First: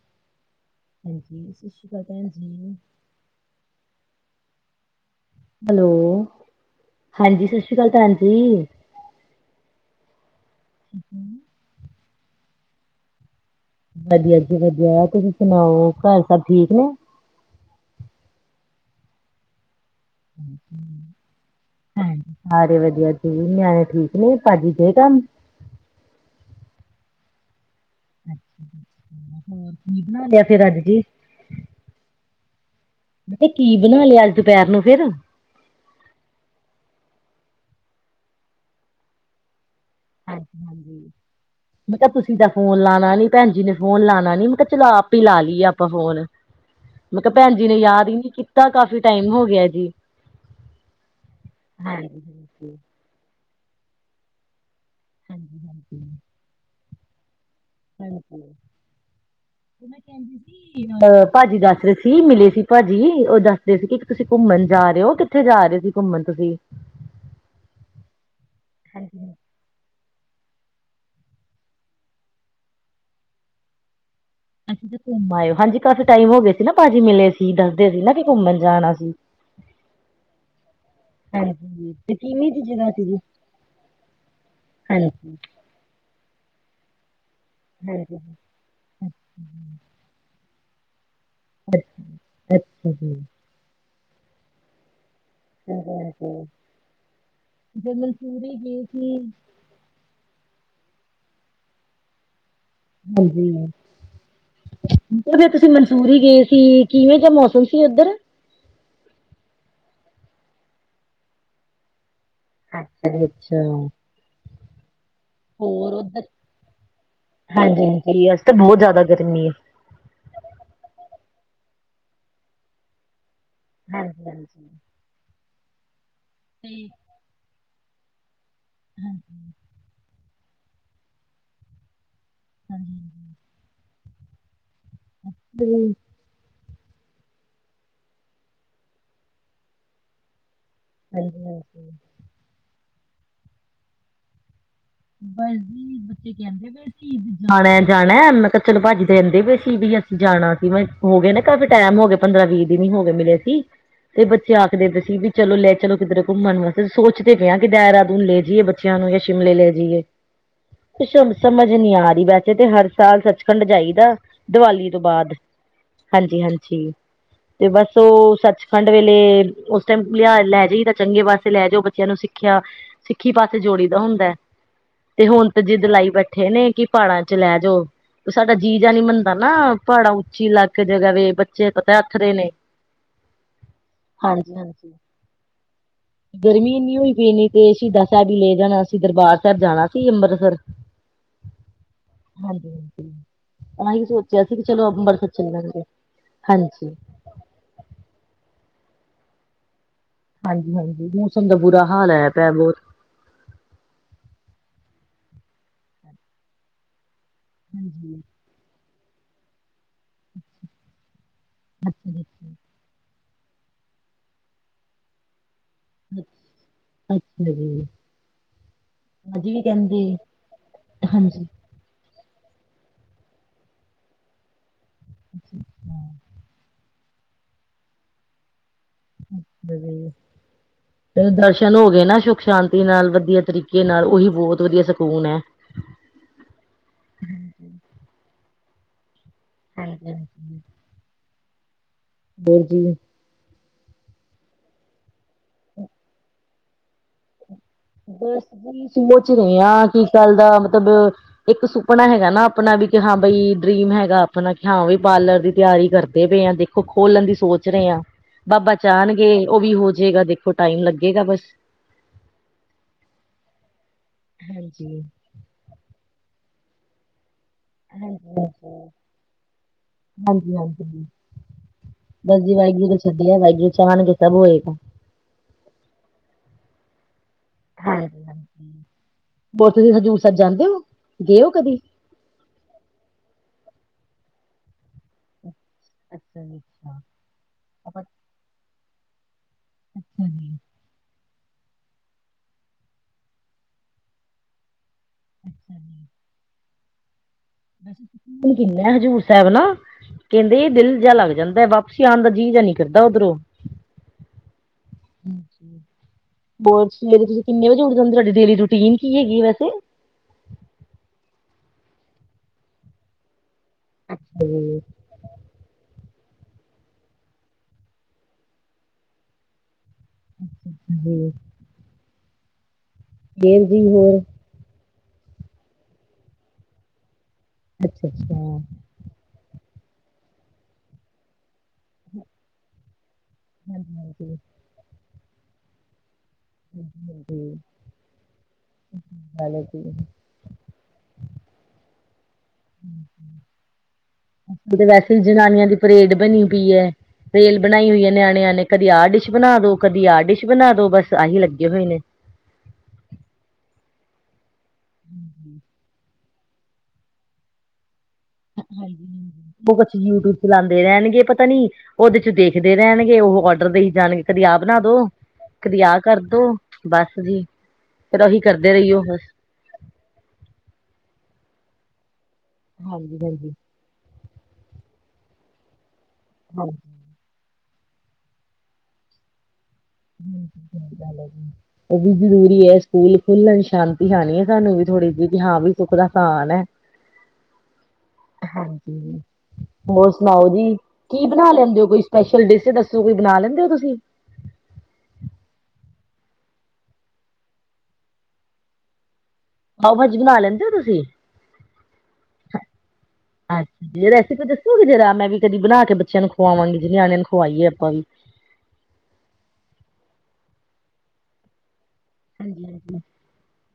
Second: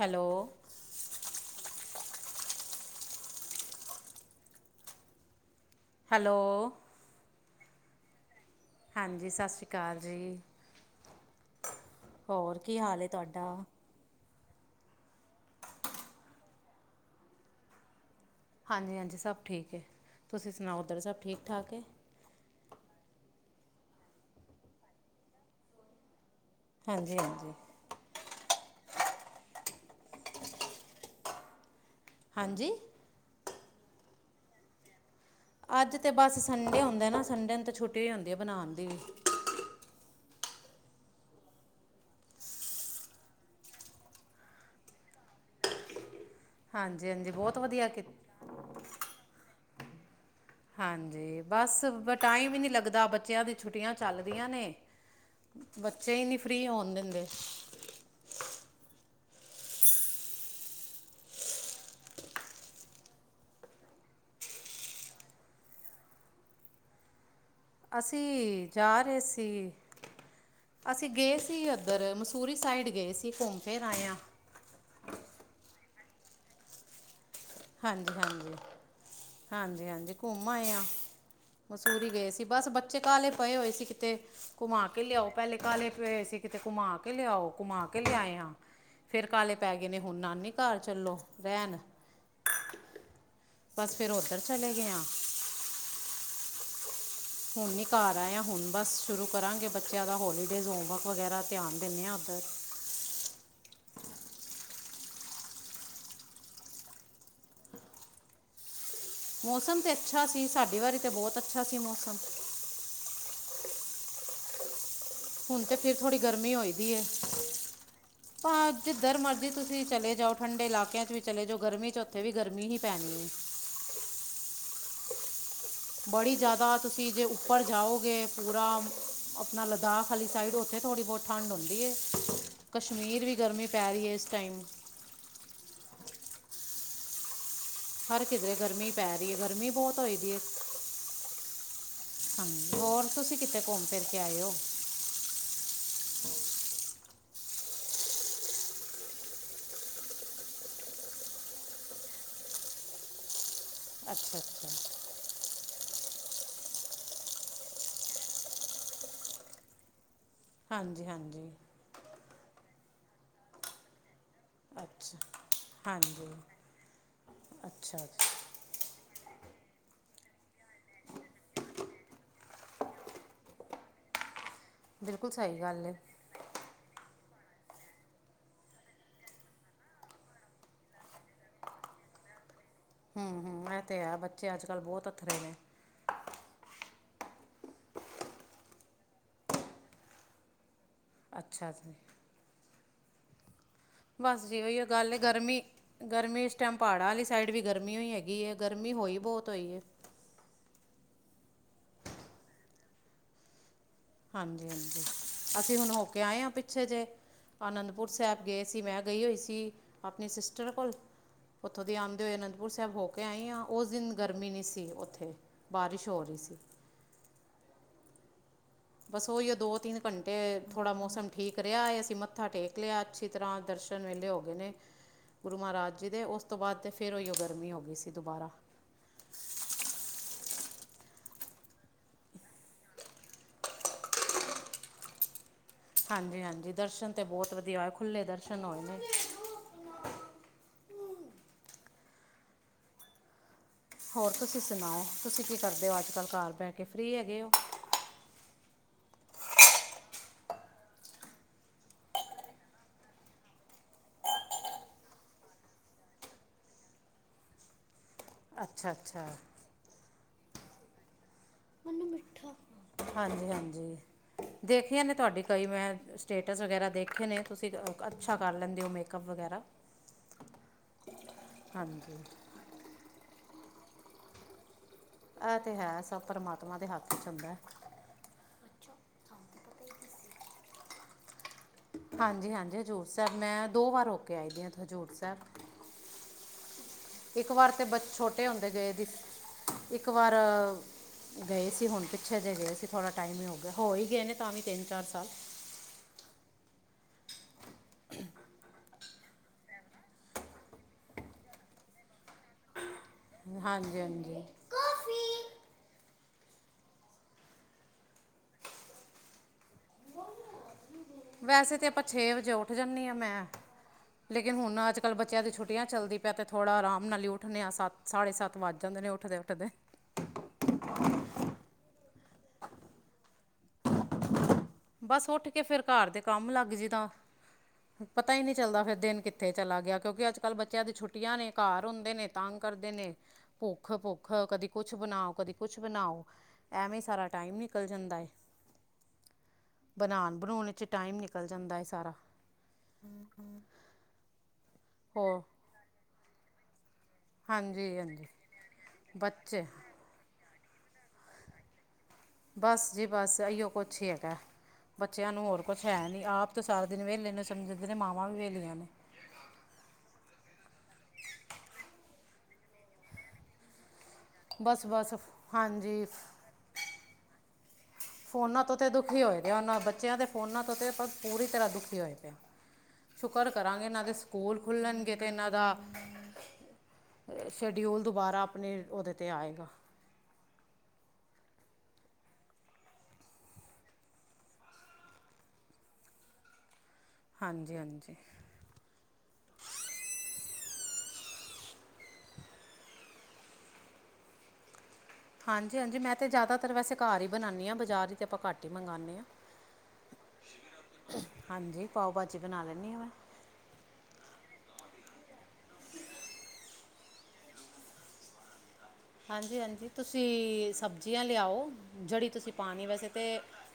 Hello. ਹਾਂਜੀ, ਸਸਸ਼੍ਰੀ ਕਾਲ ਭੈਣ ਜੀ। ਹੈਲੋ। ਹਾਂਜੀ, ਸਸਸ਼੍ਰੀ ਕਾਲ ਭੈਣ ਜੀ। ਹਾਂਜੀ। ਸਾਸਸੀ ਕਾਲ ਜੀ। ਹਮ। [unintelligible] ਹੋਰ ਕੀ ਹਾਲ ਏ ਤਾਡਾ? ਵਧੀਆ ਜੀ, ਵਧੀਆ ਤੁਸੀਂ ਸੁਣਾਓ ਘਰ ਸਭ ਠੀਕ ਨੇ? ਹਾਂਜੀ -ਹਾਂਜੀ ਸਭ ਠੀਕ ਹੈ। ਤੁਸੀਂ ਸੁਣਾਓ ਉੱਧਰ ਸਭ ਠੀਕ ਠਾਕ ਹੈ। ਹਾਜੀ ਵਧੀਆ ਜੀ, ਨਿਆਣੇ ਠੀਕ ਨੇ, ਭਾਜੀ ਗਏ ਕੰਮ ਹਾਂਜੀ ਹਾਂਜੀ। ਹੋਰ ਕੀ ਬਣਾ ਲਿਆ ਫਿਰ [unintelligible] ਅੱਜ ਜ ਹਾਂਜੀ। ਮੈ ਕੀ ਆ ਕਿ ਬਣਾ ਲਿਆ ਅੱਜ ਦੁਪਹਿਰ ਨੂੰ ਫੇਰ ਅੱਜ ਤੇ ਬਸ ਸੰਡੇ ਹੁੰਦੇ ਨਾ ਸੰਡੇ ਨੂੰ ਤਾਂ ਛੁੱਟੀ ਹੋ ਹੁੰਦੀ ਹੈ ਬਣਾਉਣ ਦੀ। ਹਾਂਜੀ- ਹਾਂਜੀ। ਮੈਂ ਕਿਹਾ ਤੁਸੀਂ ਤਾਂ ਫੋਨ ਲਾਉ ਨੀ ਭੈਣਜੀ ਨੇ ਫੋਨ ਲਾਉ ਨੀ ਮੈਂ ਕਿਹਾ ਚਲੋ ਆਪ ਹੀ ਲਾ ਲਈਏ ਆਪਾਂ ਫੋਨ ਹਾਂਜੀ ਮੈਂ ਹਾਂਜੀ ਕਿਹਾ ਭੈਣ ਬਹੁਤ ਜੀ ਨੇ ਵਧੀਆ ਕੀ ਯਾਦ ਹੀ ਨੀ ਕੀਤਾ ਕਾਫ਼ੀ ਟਾਈਮ ਹੋ ਗਿਆ ਜੀ। ਹਾਂਜੀ, ਬਸ ਬ ਟਾਈਮ ਹੀ ਹਾਂਜੀ-ਹਾਂਜੀ, ਨਹੀਂ ਲੱਗਦਾ। ਬੱਚਿਆਂ ਦੀ ਛੁੱਟੀਆਂ ਚੱਲਦੀਆਂ ਨੇ ਹਾਂਜੀ-ਹਾਂਜੀ। ਬੱਚੇ ਹਾਂਜੀ। ਹੀ ਨਹੀਂ ਫ੍ਰਰੀ ਹੋਣ ਦਿੰਦੇ। ਮੈਂ ਕਹਿੰਦੀ ਸੀ [unintelligible] ਅਹ ਭਾਜੀ ਦੱਸ ਰਹੇ ਸੀ। ਮਿਲੇ ਸੀ ਭਾਜੀ, ਔਹ ਦੱਸ ਰਹੇ ਸੀ ਕਿ ਤੁਸੀਂ ਘੁੰਮਣ ਜਾ ਰਹੇ ਹੋ ਕਿ ਕਿਥੇ ਜਾ ਰਹੇ ਸੀ ਘੁੰਮਣ ਤੁਸੀਂ। ਅਸੀਂ ਜਾ ਰਹੇ ਹਾਂਜੀ। ਸੀ। ਅਸੀਂ ਗਏ ਸੀ ਉੱਧਰ ਮਸੂਂਰੀ ਸਾਈਡ ਗਏ ਸੀ। ਘੁੰਮ ਫਿਰ ਆਏਆਂ। ਅੱਸੀ ਤੇ ਘੁੰਮ ਆਏ। ਹਾਂਜੀ ਕਾਫ਼ੀ ਟਾਈਮ ਹੋ ਗਯਾ ਸੀ ਨਾ ਭਾਜੀ ਮਿਲੇ ਸੀ। ਦੱਸਦੇ ਸੀ ਹਾਂਜੀ ਨਾ ਕਿ -ਹਾਂਜੀ- ਘੁੰਮਣ ਜਾਣਾ ਸੀ। ਹਾਂਜੀ -ਹਾਂਜੀ, ਘੁੰਮ ਆਏ ਆ। ਹਾਂਜੀ। ਮਸੂਰੀ ਤੇ ਗਏ ਸੀ। ਕਿਵੇਂ ਦੀ ਬਸ ਜਗ੍ਹਾ ਬੱਚੇ ਸੀਗੀ? ਕਾਲੇ ਪਏ ਹੋਏ ਸੀ। ਕਿਤੇ ਘੁਮਾ ਕੇ ਲਿਆਓ, ਹਾਂਜੀ। ਪਹਿਲੇ ਕਾਲੇ ਪਏ ਹੋਏ ਸੀ। ਕਿਤੇ ਘੁਮਾ ਕੇ ਲਿਆਓ ਘੁਮਾ ਕੇ ਹਾਂਜੀ। ਲਿਆਏਆ ਫੇਰ ਕਾਲੇ ਪੈ ਗਏ ਨੇ ਹੁਣ ਨਾਨੀ ਘਰ ਚੱਲੋ। ਰੈਨ। ਅੱਛਾ ਜੀ। ਬਸ ਫਿਰ ਉੱਧਰ ਚਲੇ ਗਏ ਹਾਂ। ਹਾਜੀ, ਹਾਜੀ। ਹੁਣ ਨੀ ਘਰ ਆਏਆ ਹੁਣ ਬਸ ਸੀ। ਸ਼ੁਰੂ ਕਰਾਂਗੇ। ਬੱਚਿਆਂ ਦਾ ਹੋਲੀਡੇਜ਼ ਹੋਮਵਰਕ ਵਗੈਰਾ ਧਿਆਨ ਦਿੰਦੇ ਆਾਂ ਉੱਧਰ ਹਾਂਜੀ। ਫਰ ਤੁਸੀਂ ਮਨਸੂਂਰ ਗਏ ਸੀ। ਕਿਵੇਂ ਦਾ ਮੌਸਮ ਸੀ ਔਧਰ ਮੌਸਮ ਤੇ ਅੱਛਾ ਸੀ। ਸਾਡੀ ਵਾਰੀ ਤੇ ਬਹੁਤ ਅੱਛਾ ਸੀ ਮੌਸਮ। ਅੱਛ ਜੀ ਅੱਛਾ। ਹੁਨ ਤੇ ਫਿਰ ਥੋੜ੍ਹੀ ਉੱਧਰ ਗਰਮੀ ਹੋਈ ਦੀ ਹੈ ਹਾਂਜੀ-ਹਾਂਜੀ ਅੱਜ ਤਾਂ ਭਾ ਬਹੁਤ ਜ਼ਿਆਦਾ ਜਿੱਧਰ ਗਰਮੀ ਮਰਜ਼ੀ ਹੈ। ਤੁਸੀਂ ਤੁਸੀ ਚਲੇ ਜਾਓ ਠੰਡੇ ਇਲਾਕਿਆਂ 'ਚ ਵੀ ਚਲੇ ਜਾਓ ਗਰਮੀ 'ਚ ਉੱਥੇ ਵੀ ਗਰਮੀ ਹੀ ਪੈਣੀ ਹੈ। ਹਾਂਜੀ ਹਾਂਜੀ। ਬੜੀ ਜ਼ਿਆਦਾ ਤੁਸੀਂ ਜੇ ਉੱਪਰ ਜਾਓਗੇ ਪੂਰਾ ਅਪਣਾ ਲਦਾਖ ਖਾਲੀ ਸਾਈਡ ਉੱਥੇ ਥੋੜ੍ਹੀ ਬਹੁਤ ਠੰਡ ਹੁੰਦੀ ਹੈ ਹਾਂਜੀ ਕਸ਼ਮੀਰ ਵੀ ਗਰਮੀ ਪੈ ਰਹੀ ਹੈ ਇਸ ਟਾਈਮ ਹੁ ਹਰ ਕਿਧਰੇ ਗਰਮੀ ਪੈ ਰਹੀ ਹੈ ਗਰਮੀ ਬਹੁਤ ਹੋਈ ਦੀ ਏ ਹਾਂਜੀ ਹਾਂ ਹਾਂਜੀ ਹੋਰ ਤੁਸੀਂ ਕਿੱਥੇ ਘੁੰਮ ਫਿਰ ਕੇ ਆਏ ਹੋ ਬਸ ਜੀ ਬੱਚੇ ਕਹਿੰਦੇ ਬ ਜਾਣਾ ਜਾਣਾ ਮੈਂ ਕਿਹਾ ਚਲੋ ਭਾਜੀ ਕਹਿੰਦੇ ਪਏ ਸੀ ਵੀ ਅਸੀਂ ਜਾਣਾ ਸੀ ਮੈਂ ਹੋ ਗਏ ਨਾ ਕਾਫੀ ਟਾਈਮ ਹੋਗੇ ਪੰਦਰਾਂ ਵੀਹ ਦਿਨ ਹੋ ਗਏ ਮਿਲੇ ਸੀ ਤੇ ਅੱਛਾ ਬੱਚੇ ਅੱਛਾ ਆਖਦੇ ਪਏ ਸੀ ਵੀ ਚਲੋ ਲੈ ਚਲੋ ਕਿੱਧਰ ਘੁੰਮਨ ਵਾਸਤੇ ਸੋਚਦੇ ਪਿਆ ਕਿ ਦਾਇਰਾਦੂਨ ਲੈ ਜਈਏ ਬੱਚਿਆਂ ਨੂੰ ਜਾਂ ਸ਼ਿਮਲੇ ਲੈ ਜਾ ਹਾਂਜੀ ਕੁਛ ਸਮਝ [unintelligible] ਹਾਂਜੀ ਸਮਝ ਨਹੀ ਆ ਰਹੀ ਬੈਸੇ ਤੇ ਹਰ ਸਾਲ ਸੱਚਖੰਡ ਜਾਈਦਾ ਦੀਵਾਲੀ ਤੋਂ ਅੱਛਾ ਬਾਅਦ ਹਾਂਜੀ ਹਾਂਜੀ ਤੇ ਬਸ ਅੱਛਾ ਅੱਛਾ ਉਹ ਸੱਚ ਠੰਡ ਵੇਲੇ ਉਸ ਟਾਈਮ ਲਿਆ ਲੈ ਜਾਈ ਤਾਂ ਚੰਗੇ ਪਾਸੇ ਲੈ ਜਾਓ ਬੱਚਿਆਂ ਨੂੰ ਸਿੱਖਿਆ ਸਿੱਖੀ ਪਾਸੇ ਜੋੜੀ ਦਾ ਹੁੰਦਾ। ਤੇ ਬਿਲਕੁਲ ਹੁਨ ਸਹੀ ਤੇ ਜਿਦ ਗੱਲ ਹੈ ਲਾਈ ਬੈਠੇ ਨੇ ਕਿ ਪਹਾੜਾਂ ਚ ਲੈ ਜਾਓ। ਸਾਡਾ ਜੀ ਜਿਆ ਨੀ ਮੰਨਦਾ ਨਾ ਪਹਾੜਾ ਉੱਚੀ ਅਲੱਗ ਜਗ੍ਹਾ ਵੇ ਬੱਚੇ ਪਤਾ ਅੱਥਰੇ ਨੇ। [inaudible] ਹੂੰ ਇਹ ਤੇ ਹੈ ਬੱਚੇ ਹਾਂਜੀ ਅੱਜ ਕੱਲ੍ਹ ਹਾਂਜੀ ਬਹੁਤ ਅੱਥਰੇ ਨੇ। ਗਰਮੀ ਇੰਨੀ ਹੋਈ ਪਈ ਨਹੀ ਤੇ ਸ਼ਹੀਦਾਂ ਸਾਹਿਬ ਹੀ ਲੈ ਜਾਣਾ ਸੀਂ ਦਰਬਾਰ ਸਾਹਿਬ ਜਾਣਾ ਸੀ ਅੰਮ੍ਰਿਤਸਰ ਅੱਛਾ ਜੀ। ਹਾਂਜੀ ਹਾਂਜੀ। ਆਹੀ ਸੋਚਿਆ ਬਸ ਸੀ ਜੀ ਕਿ ਉਹੀਓ ਚਲੋ ਗੱਲ ਏ ਅੰਮ੍ਰਿਤਸਰ ਗਰਮੀ ਚੱਲਾਂਗੇ ਗਰਮੀ ਇਸ ਟਾਈਮ ਹਾਂਜੀ ਪਹਾੜਾ ਆਲੀ ਸਾਈਡ ਵੀ ਗਰਮੀ ਹੋਈ ੳ ਹੈਗੀ ਹੈ ਗਰਮੀ ਹੋਈ ਬਹੁਤ ਹੋਈ ਹੈ ਹਾਂਜੀ ਹਾਂਜੀ ਮੌਸਮ ਦਾ ਬੁਰਾ ਹਾਲ ਹੋਆ ਪਿਆ ਬਹੁਤ ਹਾਂਜੀ ਹਾਂਜੀ ਅਸੀਂ ਹੁਨ ਹੋ ਕੇ ਆਏ ਹਾਂ ਪਿੱਛੇ ਜਿਹੇ ਅਨੰਦਪੁਰ ਹਾਂਜੀ ਸਾਹਿਬ ਗਏ ਸੀ ਮੈਂ ਗਈ ਹੋਈ ਸੀ ਅਪਣੀ ਸਿਸਟਰ ਕੋਲ ਉੱਥੋਂ ਦੇ ਅੱਛਾ ਆਉਂਦੇ ਹੋਏ ਜੀ ਅਨੰਦਪੁਰ ਸਾਹਿਬ ਹੋ ਕੇ ਮੈਂ ਆਈ ਹਾਂ ਉਸ ਦਿਨ ਗਰਮੀ ਨਹੀਂ ਸੀ ਉੱਥੇ ਬਾਰਿਸ਼ ਹੋ ਰਹੀ ਸੀ। ਅੱਛਾ ਜੀ। ਬਸ ਅਜੀ ਉਹੀਓ ਵੀ ਦੋ ਕਹਿੰਦੇ ਤਿੰਨ ਘੰਟੇ ਥੋੜ੍ਹਾ ਮੌਸਮ ਹਾਂਜੀ ਠੀਕ ਰਿਹਾ ਏ ਅਸੀਂ ਮੱਥਾ ਟੇਕ ਲਿਆ ਅੱਛੀ ਤਰ੍ਹਾਂ ਦਰਸ਼ਨ ਵੇਲੇ ਹੋ ਗਏ ਨੇ ਗੁਰੂ ਮਹਾਰਾਜ ਜੀ ਹਾਂ, ਦੇ ਉਸ ਤੋਂ ਬਾਅਦ ਫੇਰ ਉਹੀਓ ਗਰਮੀ ਹੋ ਗਈ ਸੀ ਦੁਬਾਰਾ। ਅੱਛਾ ਜੀ। ਤੇਨੂੰ ਦਰਸ਼ਨ ਹੋ ਗਏ ਨਾ ਸੁਖ ਸ਼ਾਂਤੀ ਨਾਲ ਵਧੀਆ ਤਰੀਕੇ ਨਾਲ ਉਹੀ ਬਹੁਤ ਵਧੀਆ ਸਕੂਨ ਹੈ। ਹਾਂਜੀ ਹਾਂਜੀ ਦਰਸ਼ਨ ਤਾਂ ਬਹੁਤ ਵਧੀਆ ਹੋਏ ਖੁੱਲ੍ਹੇ ਦਰਸ਼ਨ ਹੋਏ ਨੇ। ਹਾਂਜੀ ਹਾਂਜੀ ਹੋਰ ਜੀ। ਹੋਰ ਤੁਸੀਂ ਸੁਨਾਓ ਤੁਸੀਂ ਕੀ ਕਰਦੇ ਹੋ ਅੱਜ ਕੱਲ੍ਹ ਘਰ ਬਹਿ ਕੇ ਫ੍ਰਰੀ ਹੈਗੇ ਹੋ। ਬਸ ਸੋਚ ਰਹੇ ਹਾਂ ਕੀ ਗੱਲ ਦਾ ਮਤਲਬ ਇੱਕ ਸੁਪਨਾ ਹੈਗਾ ਨਾ ਅਪਨਾ ਵੀ ਕਿ ਹਾਂ ਬਈ ਡਰੀਮ ਹੈਗਾ ਅਪਨਾ ਕਿ ਹਾਂ ਵੀ ਪਾਰਲਰ ਦੀ ਤਿਆਰੀ ਕਰਦੇ ਪਏ ਆ ਦੇ ਖੋ ਖੋਲਨ ਦੀ ਸੋਚ ਰਹੇ ਆ ਬਾਬਾ ਅੱਛਾ ਅੱਛਾ ਚਾਹਣਗੇ ਉਹ ਵੀ ਹੋ ਜਾਏਗਾ ਦੇਖੋ ਟਾਈਮ ਲੱਗੇਗਾ ਬਸ। ਮੰਮੀ ਮਿੱਠਾ। ਹਾਂਜੀ ਹਾਂਜੀ ਹਾਂਜੀ ਦੇਖੀਆਂ ਨੇ ਤੁਹਾਡੀ ਕਈ ਮੈਂ ਸਟੇਟਸ ਵਗੈਰਾ ਦੇਖੇ ਨੇ। ਤੁਸੀਂ ਅੱਛਾ ਹਾਂਜੀ ਹਾਂਜੀ ਕਰ ਲੈਂਦੇ ੳ ਮੇਕਅੱਪ ਵਗੈਰਾ ਹਾਂਜੀ ਹਾਂਜੀ ਹਾਂਜੀ। ਬਸ ਜੀ ਵਾਹਿਗੁਰੂ ਨੇ ਸੱਦੇਆ ਵਾਹਿਗੁਰੂ ਚਾਹਨਗੇ ਸਭ ਹੋਏਗਾ। ਇਹ ਤੇ ਹੈ ਸਭ ਪਰਮਾਤਮਾ ਦੇ ਹੱਥ ਇਚ ਹੁੰਦਾ। ਹਾਂਜੀ ਹ ਹੋਰ ਤੁਸੀਂ ਹਜ਼ੂਰ ਸਾਹਿਬ ਜਾਂਦੇ ਹੋ ਗਏ ਹੋ ਕਦੀ। ਹਾਂਜੀ- ਹਾਂਜੀ ਹਜ਼ੂਰ ਸਾਹਿਬ ਮੈਂ ਦੋ ਵਾਰ ਹੋ ਕੇ ਆਈ ਦੀ ਹਾਂ ਹਜ਼ੂਰ ਸਾਹਿਬ ਅੱਛਾ ਜੀ ਅੱਛਾ। ਇੱਕ ਵਾਰ ਤੇ ਆਪਾਂ ਬੱਚੇ ਛੋਟੇ ਹੁੰਦੇ ਗਏ ਸੀ। ਇੱਕ ਵਾਰ ਹੁਣ ਗਏ ਸੀ ਹੁਣ ਪਿੱਛੇ ਜਿਹੇ ਗਏ ਸੀ ਥੋੜਾ ਟਾਈਮ ਹੀ ਹੋ ਗਿਆ ਹੋ ਹੀ ਗਏ ਨੇ ਤਾਂ ਵੀ ਤਿੰਨ ਚਾਰ ਸਾਲ ਕਿੰਨਾ ਹਜ਼ੂਰ ਸਾਹਿਬ ਨਾ ਕਹਿੰਦੇ ਦਿਲ ਜਿਹਾ ਲੱਗ ਜਾਂਦਾ ਵਾਪਸੀ ਆਉਣ ਦਾ ਜੀਅ ਜਿਹਾ ਨਹੀ ਕਰਦਾ ਉੱਧਰੋਂ ਹਾਂਜੀ ਹਾਂਜੀ [inaudible] ਹੋਰ ਸਵੇਰੇ ਤੁਸੀਂ ਕਿਨੇ ਵਜੇ ਉਠ ਜਾਂਦੇ ਤੁਹਾਡੀ ਡੇਲੀ ਰੂਟੀਨ ਕੀ ਹੈਗੀ ਹੈ ਵੈਸੇ ਵੈਸੇ ਤਾਂ ਆਪਾਂ ਛੇ ਵਜੇ ਉੱਠ ਜਾਂਦੀ ਹਾਂ ਮੈਂ ਅੱਛਾ ਲੇਕਿਨ ਹੁਣ ਜੀ। ਅੱਜ ਕੱਲ੍ਹ ਬੱਚਿਆਂ ਦੀ ਛੁੱਟ ਚੱਲਦੀ ਪ ਅਤੇ ਥੋੜ੍ਹਾ ਆਰਾਮ ਨਾਲ ਉੱਠ ਹਾਂ ਸੱਤ ਸਾਢੇ ਸੱਤ ਵੱਜ ਜਾਂਦੇ ਨੇ ਉੱਠਦੇ - ਉੱਠਦੇ। [unintelligible] [unintelligible] ਬੱਸ ਉੱਠ ਕੇ ਫਿਰ ਘਰ ਦੇ ਕੰਮ ਲੱਗ ਜਾਈ ਦਾ ਅੱਛਾ ਪਤਾ ਅੱਛਾ ਹੀ ਨਹੀਂ ਹਾਂਜੀ ਚੱਲਦਾ ਫਿਰ ਦਿਨ ਕਿਤੇ ਇੱਥੇ ਚਲਾ ਗਿਆ ਕਿਉਂਕਿ ਅੱਜ ਕੱਲ੍ਹ ਬੱਚਿਆਂ ਦੀ ਛੁੱਟੀਆਂ ਨੇ ਘਰ ਹੁੰਦੇ ਨੇ ਤੰਗ ਕਰਦੇ ਨੇ ਭੁੱਖ ਹਾਂਜੀ - ਭੁੱਖ ਕਦੀ ਕੁੱਛ ਬਣਾਓ ਕਦੀ ਕੁੱਛ ਬਣਾਓ ਐਵੇਂ ਹੀ ਹਾਂਜੀ ਸਾਰਾ ਹਾਂਜੀ ਟਾਈਮ ਨਿਕਲ ਜਾਂਦਾ ਏ। [unintelligible] ਬਣਾਉਣ- ਬਣਾਉਣ ਚ ਟਾਈਮ ਨਿਕਲ ਜਾਂਦਾ ਹੈ ਸਾਰਾ ਤੇ ਵੈਸੇ ਹੀ ਹੋਰ ਜਨਾਨੀਆਂ ਦੀ ਪਰੇਡ ਬਣੀ ਪਈ ਹੈ। ਰੇਲ ਬਣਾਈ ਹਾਂਜੀ ਹੋਈ ਹੈ ਹਾਂਜੀ ਨਿਆਣਿਆਂ ਨੇ ਕਦੀ ਆਹ ਡਿਸ਼ ਬਣਾ ਬੱਚੇ ਦੋ ਕਦੀ ਆਹ ਡਿਸ਼ ਬਣਾਦੋ ਬਸ ਆਹੀ ਲੱਗੇ ਹੋਏ ਨੇ। ਬਸ ਜੀ ਬਸ ਇਹੀਓ ਕੁਛ ਠੀਕ ਹੈ ਬੱਚਿਆਂ ਨੂੰ ਹੋਰ ਕੁਛ ਹੈ ਨਹੀਂ ਆਪ ਸਾਰਾ ਦਿਨ ਵਹਲੇ ਨੂੰ ਜਦੇ ਨੇ ਮਾਵਾਂ ਵੀ ਵਿਹਲੀਆਂ ਨੇ ਹਾਂਜੀ ਉਹ ਕੁਛ ਯੂਟਿਊਬ ਚਲਾਉਂਦੇ ਰਹਿਣਗੇ ਪਤਾ ਨੀ ਉਹਦੇ ਚ ਦੇਖ ਖਡਦੇ ਰਹਿਣਗੇ ਉਹ ਔਡਰ ਦਈ ਜਾਣਗੇ ਕਦੀ ਆਹ ਬਣਾ ਬਸ ਦੋ ਬਸ ਕਦੀ ਆਹ ਹਾਂਜੀ ਕਰਦੋ। ਬਸ ਜੀ। ਫੇਰ ਉਹੀ ਫੋਨਾਂ ਕਰਦੇ ਤੋਂ ਤਾਂ ਰਹੀਓ ਦੁਖੀ ਬਸ। ਹੋਏ। ਇਹਨਾਂ ਬੱਚਿਆਂ ਦੇ ਫੋਨਾਂ ਤੋਂ ਤਾਂ ਆਪਾਂ ਪੂਰੀ ਤਰ੍ਹਾਂ ਦੁਖੀ ਹੋਏ ਪਏ ਹਾਂ ਹਾਂਜੀ ਸ਼ੁਕਰ ਹਾਂਜੀ ਕਰਾਂਗੇ ਇਹਨਾਂ ਦੇ ਸਕੂਲ ਸਕੂਲ ਖੁੱਲ੍ਹਣਗੇ ਤੇ ਇਹਨਾਂ ਦਾ [unintelligible] ਸ਼ਡਿਊਲ ਦੁਬਾਰਾ ਆਪਣੇ ਉਹਦੇ 'ਤੇ ਆਏਗਾ। [unintelligible] ਉਹ ਵੀ ਜ਼ਰੂਰੀ ਹੈ ਸਕੂਲ ਖੁੱਲਣ ਸ਼ਾਂਤੀ ਆਣੀ ਹੈ ਸਾਨੂੰ ਵੀ ਥੋੜੀ ਜਿਹੀ ਹਾਂ ਵੀ ਸੁੱਖ ਦਾ ਸਾਹ ਆਣਾ ਹੈ। [unintelligible] ਹਾਂਜੀ- ਹਾਂਜੀ। ਹਾਂਜੀ। ਹੋਰ ਸੁਣਾਓ ਜੀ ਕੀ ਬਣਾ ਲੈਂਦੇ ਹੋ ਕੋਈ ਸਪੈਸ਼ਲ ਡਿਸ਼ ਦੱਸੋ ਕੋਈ ਬਣਾ ਲੈਂਦੇ ਹੋ ਤੁਸੀਂ। ਹਾਂਜੀ- ਹਾਂਜੀ ਮੈਂ ਤੇ ਜ਼ਿਆਦਾਤਰ ਵੈਸੇ ਘਰ ਹੀ ਬਣਾਉਂਣੀ ਹਾਂ। ਬਾਜ਼ਾਰ ਹੀ ਤੇ ਆਪਾਂ ਘੱਟ ਹੀ ਮੰਗਵਾਉਂਦੇ ਹਾਂ। ਪਾਓ ਭਾਜੀ ਬਣਾ ਲੈਂਦੇ ਹੋ ਤੁਸੀਂ ਹਾਂਜੀ। ਪਾਓ ਭਾਜੀ ਬਣਾ ਲੈਂਦੀ ਹਾਂ ਮੈਂ। ਅੱਛਾ ਜੀ ਰੈਸੀਪੀ ਦੱਸੋਗੀ ਜਰਾ ਮੈਂ ਵੀ ਕਦੀ ਬਣਾ ਕੇ ਬੱਚਿਆਂ ਨੂੰ ਖੁਵਾਵਾਂਗੀ ਜੀ ਨਿਆਣਿਆਂ ਨੂੰ ਖਵਾਈਏ ਆਪਾਂ ਵੀ। ਹਾਂਜੀ- ਹਾਂਜੀ ਤੁਸੀਂ ਸਬਜ਼ੀਆਂ ਲਿਆਓ ਜਿਹੜੀ ਤੁਸੀਂ ਹਾਂਜੀ ਪਾਉਣੀ ਵੈਸੇ ਤਾਂ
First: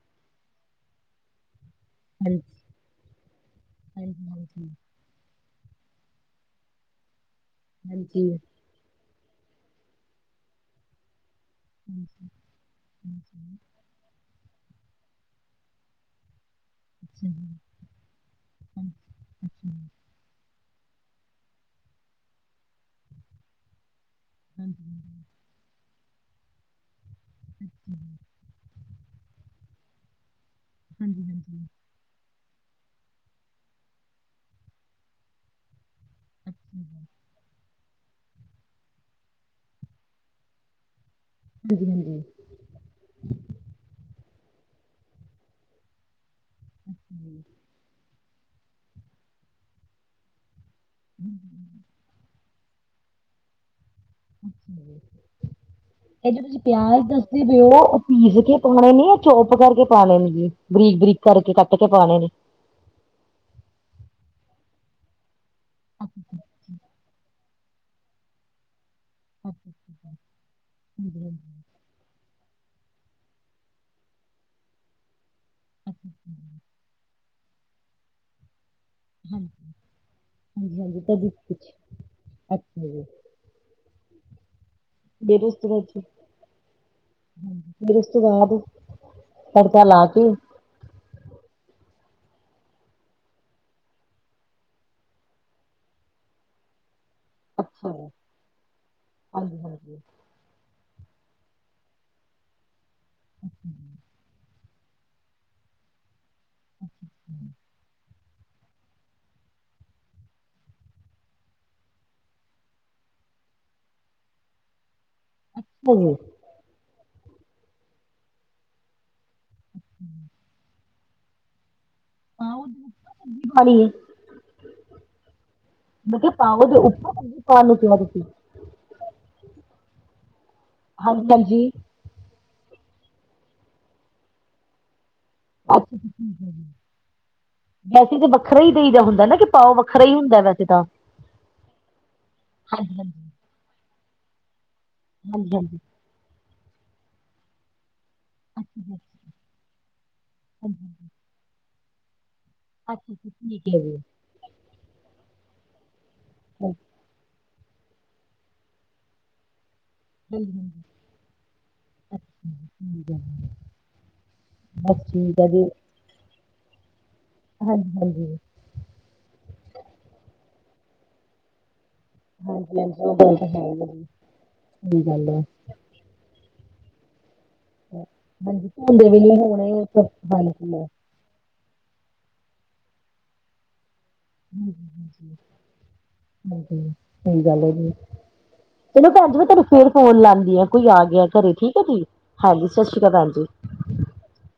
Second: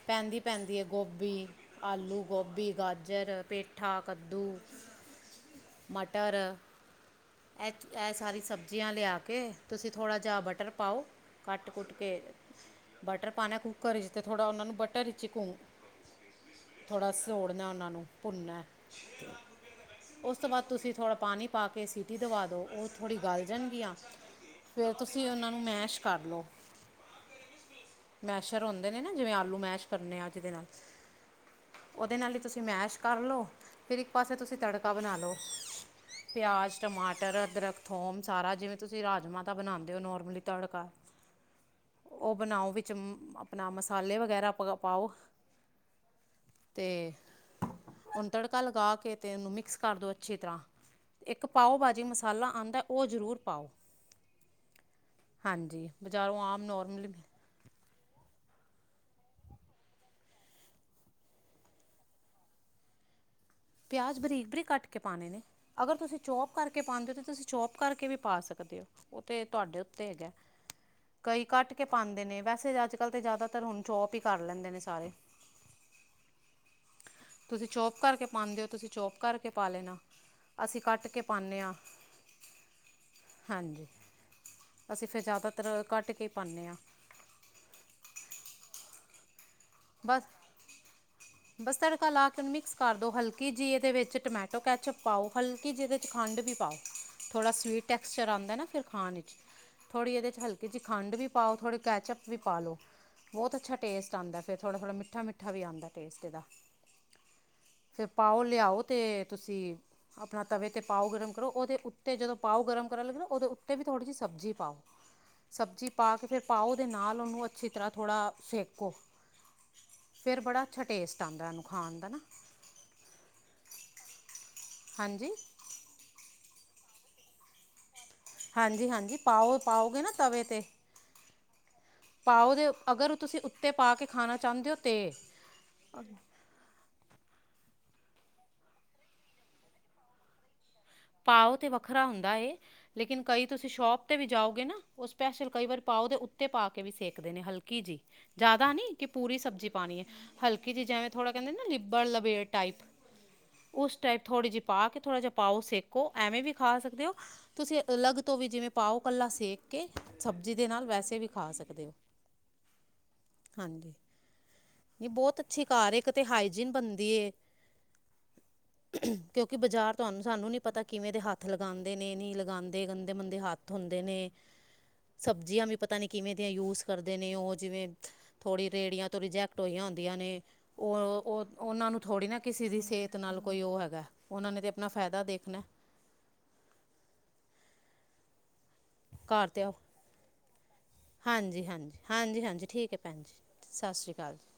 ਪੈਂਦੀ- ਪੈਂਦੀ ਹੈ ਗੋਭੀ, ਆਲੂ, ਹਾਂਜੀ ਗੋਭੀ, ਗਾਜਰ, ਪੇਠਾ। ਪੇਠਾ, ਹਾਂਜੀ ਕੱਦੂ, ਮਟਰ ਇਹ ਇਹ ਹਾਂਜੀ ਹਾਂਜੀ ਹਾਂਜੀ ਸਾਰੀ ਸਬਜ਼ੀਆਂ ਲਿਆ ਕੇ ਤੁਸੀਂ ਥੋੜ੍ਹਾ ਜਿਹਾ ਬਟਰ ਪਾਓ। ਕੱਟ ਕੁੱਟ ਕੇ ਬਟਰ ਅੱਛਾ ਪਾਉਣਾ ਕੁੂੱਕਰ 'ਚ ਅਤੇ ਥੋੜ੍ਹਾ ਉਹਨਾਂ ਨੂੰ ਬਟਰ ਵਿੱਚ ਹੀ ਘੁੰ ਥੋੜਾ ਜੀ ਸੋੜਨਾ ਉਹਨਾ ਨੂੰ ਭੁੰਨਣਾ ਅੱਛਾ ਅੱਛਾ ਉਸ ਤੋਂ ਬਾਅਦ ਤੁਸੀਂ ਥੋੜ੍ਹਾ ਪਾਣੀ ਪਾ ਕੇ ਸੀਟੀ ਦਵਾ ਦਿਉ ਉਹ ਥੋੜ੍ਹੀ ਗਲ ਜਾਣਗੀਆਂ। ਹਾਂਜੀ ਫਿਰ ਤੁਸੀਂ ਹਾਂਜੀ ਉਹਨਾਂ ਨੂੰ ਮੈਸ਼ ਕਰ ਲਓ। ਮੈਸ਼ਰ ਹੁੰਦੇ ਨੇ ਨਾ ਜਿਵੇਂ ਆਲੂ ਮੈਸ਼ ਕਰਨੇ ਆ ਅੱਜ ਦੇ ਨਾਲ ਹਾਂਜੀ- ਹਾਂਜੀ। ਉਹਦੇ ਨਾਲ ਈ ਤੁਸੀਂ ਮੈਸ਼ ਕਰ ਲੋ ਫਿਰ ਇੱਕ ਪਾਸੇ ਤੁਸੀਂ ਤੜਕਾ ਬਨਾ ਲੋ ਪਿਆਜ਼ ਅੱਛਾ ਜੀ ਅਦੱਰਕ ਥੋਮ ਸਾਰਾ ਜਿਵੇਂ ਤੁਸੀਂ ਰਾਜਮਾਂ ਦਾ ਬਨਾਂਦੇ ਓ ਨੋਰਮਲੀ ਤੜਕਾ। [unintelligible] ਓ ਬਨਾਓ ਵਿੱਚ ਅਪਨਾ ਮਸਾਲੇ ਵਗੈਰਾ ਪਾ ਪਾਓ। ਤੇ ਓਨੂੰ ਤੜਕਾ ਲਗਾ ਕੇ ਤੇ ਓਨੂੰ ਮਿਕਸ ਕਰ ਦੋ ਅੱਛੀ ਤਰ੍ਹਾਂ। [inaudible] ਇੱਕ ਪਾਓ ਭਾਜੀ ਮਸਾਲਾ ਆਂਦਾ ਓ ਜ਼ਰੂਰ ਪਾਓ। ਹਾਂਜੀ, ਬਜ਼ਾਰੋਂ ਆਮ ਨੋਰਮਲ ਜੇੜਾ ਓ ਪੀਸ ਕੇ ਪਾਉਣੇ ਨੇ ਯਾ ਚੋਪ ਕਰਕੇ ਪਾਣੇ ਨੇ ਜੀ ਬਰੀਕ-ਬਰੀਕ ਕਰਕੇ ਕੱਟ ਕੇ ਪਾਣੇ ਨੇ? ਪਿਆਜ਼ ਬਰੀਕ-ਬਰੀਕ ਕੱਟ ਕੇ ਪਾਨੇ ਨੇ, ਅਗਰ ਤੁਸੀਂ ਅੱਛਾ ਅੱਛਾ ਚੋਪ ਕਰ ਅੱਛਾ ਕੇ ਪਾਂਦੇ ਓ ਤੇ ਤੁਸੀਂ ਚੋਪ ਕਰਕੇ ਵੀ ਪਾ ਸਕਦੇ ਓ। ਓ ਤੇ ਅੱਛਾ ਤੁਹਾਡੇ ਉਤੇ ਅੱਛਾ, ਹੈਗਾ, ਹਾਂਜੀ ਕਈ ਹਾਂਜੀ ਕੱਟ ਕੇ ਪਾਂਦੇ ਨੇ, ਵੈਸੇ ਅੱਜ ਕੱਲ੍ਹ ਤੇ ਜ਼ਿਆਦਾਤਰ ਹੁਨ ਚੋਪ ਈ ਕਰ ਲੈਂਦੇ ਨੇ ਸਾਰੇ। [unintelligible] ਤੁਸੀ ਚੋਪ ਕਰਕੇ ਪਾਂਦੇ ਓ ਤੁਸੀ ਚੋਪ ਕਰਕੇ ਹਾਂਜੀ ਪਾ ਲੈਨਾ, ਹਾਂਜੀ ਅਸੀਂ ਹਾਂਜੀ ਕੱਟ ਕੇ ਕਦੀ ਪਾਨੇ ਕੁਛ ਆਂ। ਅੱਛਾ ਜੀ ਹਾਂਜੀ, ਅਸੀਂ ਫਿਰ ਜ਼ਿਆਦਾਤਰ ਕੱਟ ਕੇ ਈ ਪਾਨੇ ਆਂ। ਫਿਰ ਉਸ ਤੋਂ ਬਾਦ ਤੜਕਾ ਲਾ ਕੇ ਬੱਸ ਤੜਕਾ ਲਾਕੇ ਮਿਕਸ ਕਰ ਦੋ, ਹਲਕੀ ਜੀ ਏਦੇ ਵਿੱਚ ਟਮੈਟੋ ਕੈਚਅੱਪ ਪਾਓ। ਹਲਕੀ ਜੀ ਈਦੇ 'ਚ ਖੰਡ ਵੀ ਪਾਓ। ਥੋੜਾ ਸਵੀਟ ਅੱਛਾ ਜੀ ਟੈਕਸਚਰ ਆਂਦਾ ਨਾ ਫਿਰ ਖਾਣ 'ਚ ਹਾਂਜੀ ਹਾਂਜੀ ਥੋੜੀ ਏਦੇ 'ਚ ਹਲਕੀ ਕਿ ਜੀ ਖੰਡ ਵੀ ਪਾਓ, ਥੋੜ੍ਹੇ ਕੈਚਅੱਪ ਵੀ ਪਾ ਲੋ, ਬੋਤ ਅੱਛਾ ਟੇਸਟ ਆਂਦਾ ਐ। ਫਿਰ ਥੋੜਾ-ਥੋੜਾ, ਮਿੱਠਾ-ਮਿੱਠਾ ਵੀ ਆਂਦਾਂ ਟੇਸਟ ਓਦਾ। ਹੂੰ। ਫੇਰ ਪਾਓ ਲਿਆਓ ਤੇ ਤੁਸੀ ਅਪਣਾ ਤਵੇ ਤੇ ਪਾਓ ਗਰਮ ਕਰੋ, ਓਦੇ ਉੱਤੇ ਜਦੋਂ ਪਾਓ ਗਰਮ ਕਰਨ ਲੱਗੇ ਨਾ ਓਦੇ ਉੱਤੇ ਵੀ ਥੋੜ੍ਹੀ ਜੀ ਸਬਜ਼ੀ ਪਾਓ। ਸਬਜ਼ੀ ਪਾ ਹਾਂਜੀ ਕੇ ਫੇਰ ਪਾਓ ਦੇ ਨਾਲ ਓਨੂੰ ਅੱਛੀ ਤਰ੍ਹਾਂ ਥੋੜ੍ਹਾ ਸੇਕੋ। ਫੇਰ ਬੜਾ ਅੱਛਾ ਟੇਸਟ ਆਂਦਾ ਏਨੂੰ ਖਾਨ ਦਾ ਨਾ। ਹਾਂਜੀ [unintelligible] ਮੈਂ ਕਯਾ ਪਾਓ ਦੇ ਉਪਰ ਸਬਜ਼ੀ ਪਾਨ ਨੂੰ ਕਯਾ ਤੁਸੀ। ਹਾਂਜੀ-ਹਾਂਜੀ, ਪਾਓ ਪਾਓਗੇ ਨਾ ਤਵੇ ਤੇ। ਹਾਂਜੀ ਹਾਂਜੀ ਪਾਓ ਦੇ ਅਗਰ ਤੁਸੀ ਉੱਤੇ ਪਾ ਕੇ ਖਾਨਾ ਚਾਹੁੰਦੇ ਓ ਤੇ। [unintelligible] ਹੂੰ, ਵੈਸੇ ਤੇ ਵੱਖਰਾ ਈ ਦੇਈ ਦਾ ਹੁੰਦਾ ਨਾ ਕਿ ਪਾਓ ਵੱਖਰਾ ਈ ਹੁੰਦਾ ਵੈਸੇ ਤਾਂ। ਪਾਓ ਤੇ ਵੱਖਰਾ ਹੁੰਦਾ ਏ, ਹਾਂਜੀ ਲੇਕਿਨ ਹਾਂਜੀ ਕਈ ਤੁਸੀ ਸ਼ੋਪ ਤੇ ਵੀ ਜਾਓਗੇ ਨਾ ਓ ਸਪੈਸ਼ਲ ਹਾਂਜੀ ਕਈ ਹਾਂਜੀ ਵਾਰੀ ਪਾਓ ਦੇ ਉੱਤੇ ਪਾ ਕੇ ਵੀ ਸੇਕਦੇ ਨੇ ਹਲਕੀ ਜੀ। ਜਾਦਾ ਅੱਛਾ ਨੀ ਜੀ ਕਿ ਪੂਰੀ ਸਬਜ਼ੀ ਪਾਣੀ ਏ, ਹਲਕੀ ਜੀ ਅੱਛਾ ਜੈਵੇਂ ਥੋੜਾ ਕਹਿੰਦੇ ਨੇ ਲਿਬੜ ਲਬੇੜ। ਟਾਈਪ, ਅੱਛਾ ਜੀ, ਠੀਕ ਹੈ ਜੀ ਉਸ ਟਾਈਪ ਥੋੜ੍ਹੀ ਜਿ ਪਾ ਕੇ ਥੋੜਾ ਜਿਹਾ ਪਾਓ ਸੇਕੋ, ਐਵੇਂ ਵੀ ਖਾ ਹਾਂਜੀ ਸਕਦੇ ਓ। ਤੁਸੀ ਅਲੱਗ ਤੋਂ ਵੀ ਜਿਵੇਂ ਪਾਓ ਕੱਲਾ ਸੇਕ ਕੇ ਹਾਂਜੀ ਸਬਜ਼ੀ ਦੇ ਹਾਂਜੀ, ਨਾਲ ਵੈਸੇ ਵੀ ਖਾ ਸਕਦੇ ਓ। ਠੀਕ ਹੈ ਜੀ। ਹਾਂਜੀ, ਬਸ ਨਈ ਬੋਤ ਠੀਕ ਹੈ ਅੱਛੀ ਘਰ ਏਕ ਤੇ ਹਾਈਜੀਨ ਬਨਦੀ ਏ। ਹਾਂਜੀ-ਹਾਂਜੀ। ਕਿਉਂਕਿ ਬਜ਼ਾਰ ਤੁਹਾਨੂੰ ਸਾਨੂੰ ਨੀ ਪਤਾ ਕਿਵੇਂ ਦੇ ਹੱਥ ਹੱਥ ਲਗਾਂਦੇ ਨੇ, ਨੀ ਹਾਂਜੀ ਲਗਾਂਦੇ ਹਾਂਜੀ ਗੰਦੇ ਉਹ ਗੱਲ ਮੰੰਦੇ ਤਾਂ ਹੈ ਹੱਥ ਹੀ ਆ ਹੋਂਦੇ ਜੀ ਨੇ, ਸਹੀ ਗੱਲ ਹੈ ਸਬਜ਼ੀਆਂ ਵੀ ਪਤਾ ਨੀ ਕਿਵੇਂ ਦਿਆਂ ਯੂਜ਼ ਕਰਦੇ ਨੇ ਓ? ਜਿਵੇਂ ਹਾਂਜੀ ਥੋੜੀ ਰੇਹੜੀਆਂ ਧੋਂਦੇ ਤੋਂ ਵੇਲੇ ਰਿਜੈਕਟ ਹੋਣੇ ਹੋਈਆਂ ਉਹ ਤਾਂ ਹੁੰਦੀਆਂ ਨੇ ਹਾਂਜੀ ਓ, ਓ ਓਨਾਂ ਨੂੰ ਥੋੜ੍ਹੀ ਨਾ ਕਿਸੇ ਦੀ ਸਿਹਤ ਨਾਲ ਕੋਈ ਓ ਹੈਗਾ ਐ, ਓਨਾਂ ਨੇ ਤੇ ਅਪਨਾ ਫੈਦਾ ਦੇਖ ਹਾਂਜੀ, ਸਈ ਗੱਲ ਐ ਜੀ। ਚਲੋ ਭੈਨ ਜੀ ਮੈਂ ਘਰ ਤੁਹਾਨੂੰ ਤੇ ਆਓ ਫੇਰ ਫੋਨ ਲਾਨੀ ਆਂ, ਕੋਈ ਆ ਗਿਆ ਘਰੇ ਹਾਂਜੀ ਠੀਕ ਐ ਜੀ, ਹਾਂਜੀ, ਸਤਿ ਸ਼੍ਰੀ ਅਕਾਲ ਭੈਨ ਜੀ। ਸਸ ਸ਼੍ਰੀ ਅਕਾਲ ਜੀ।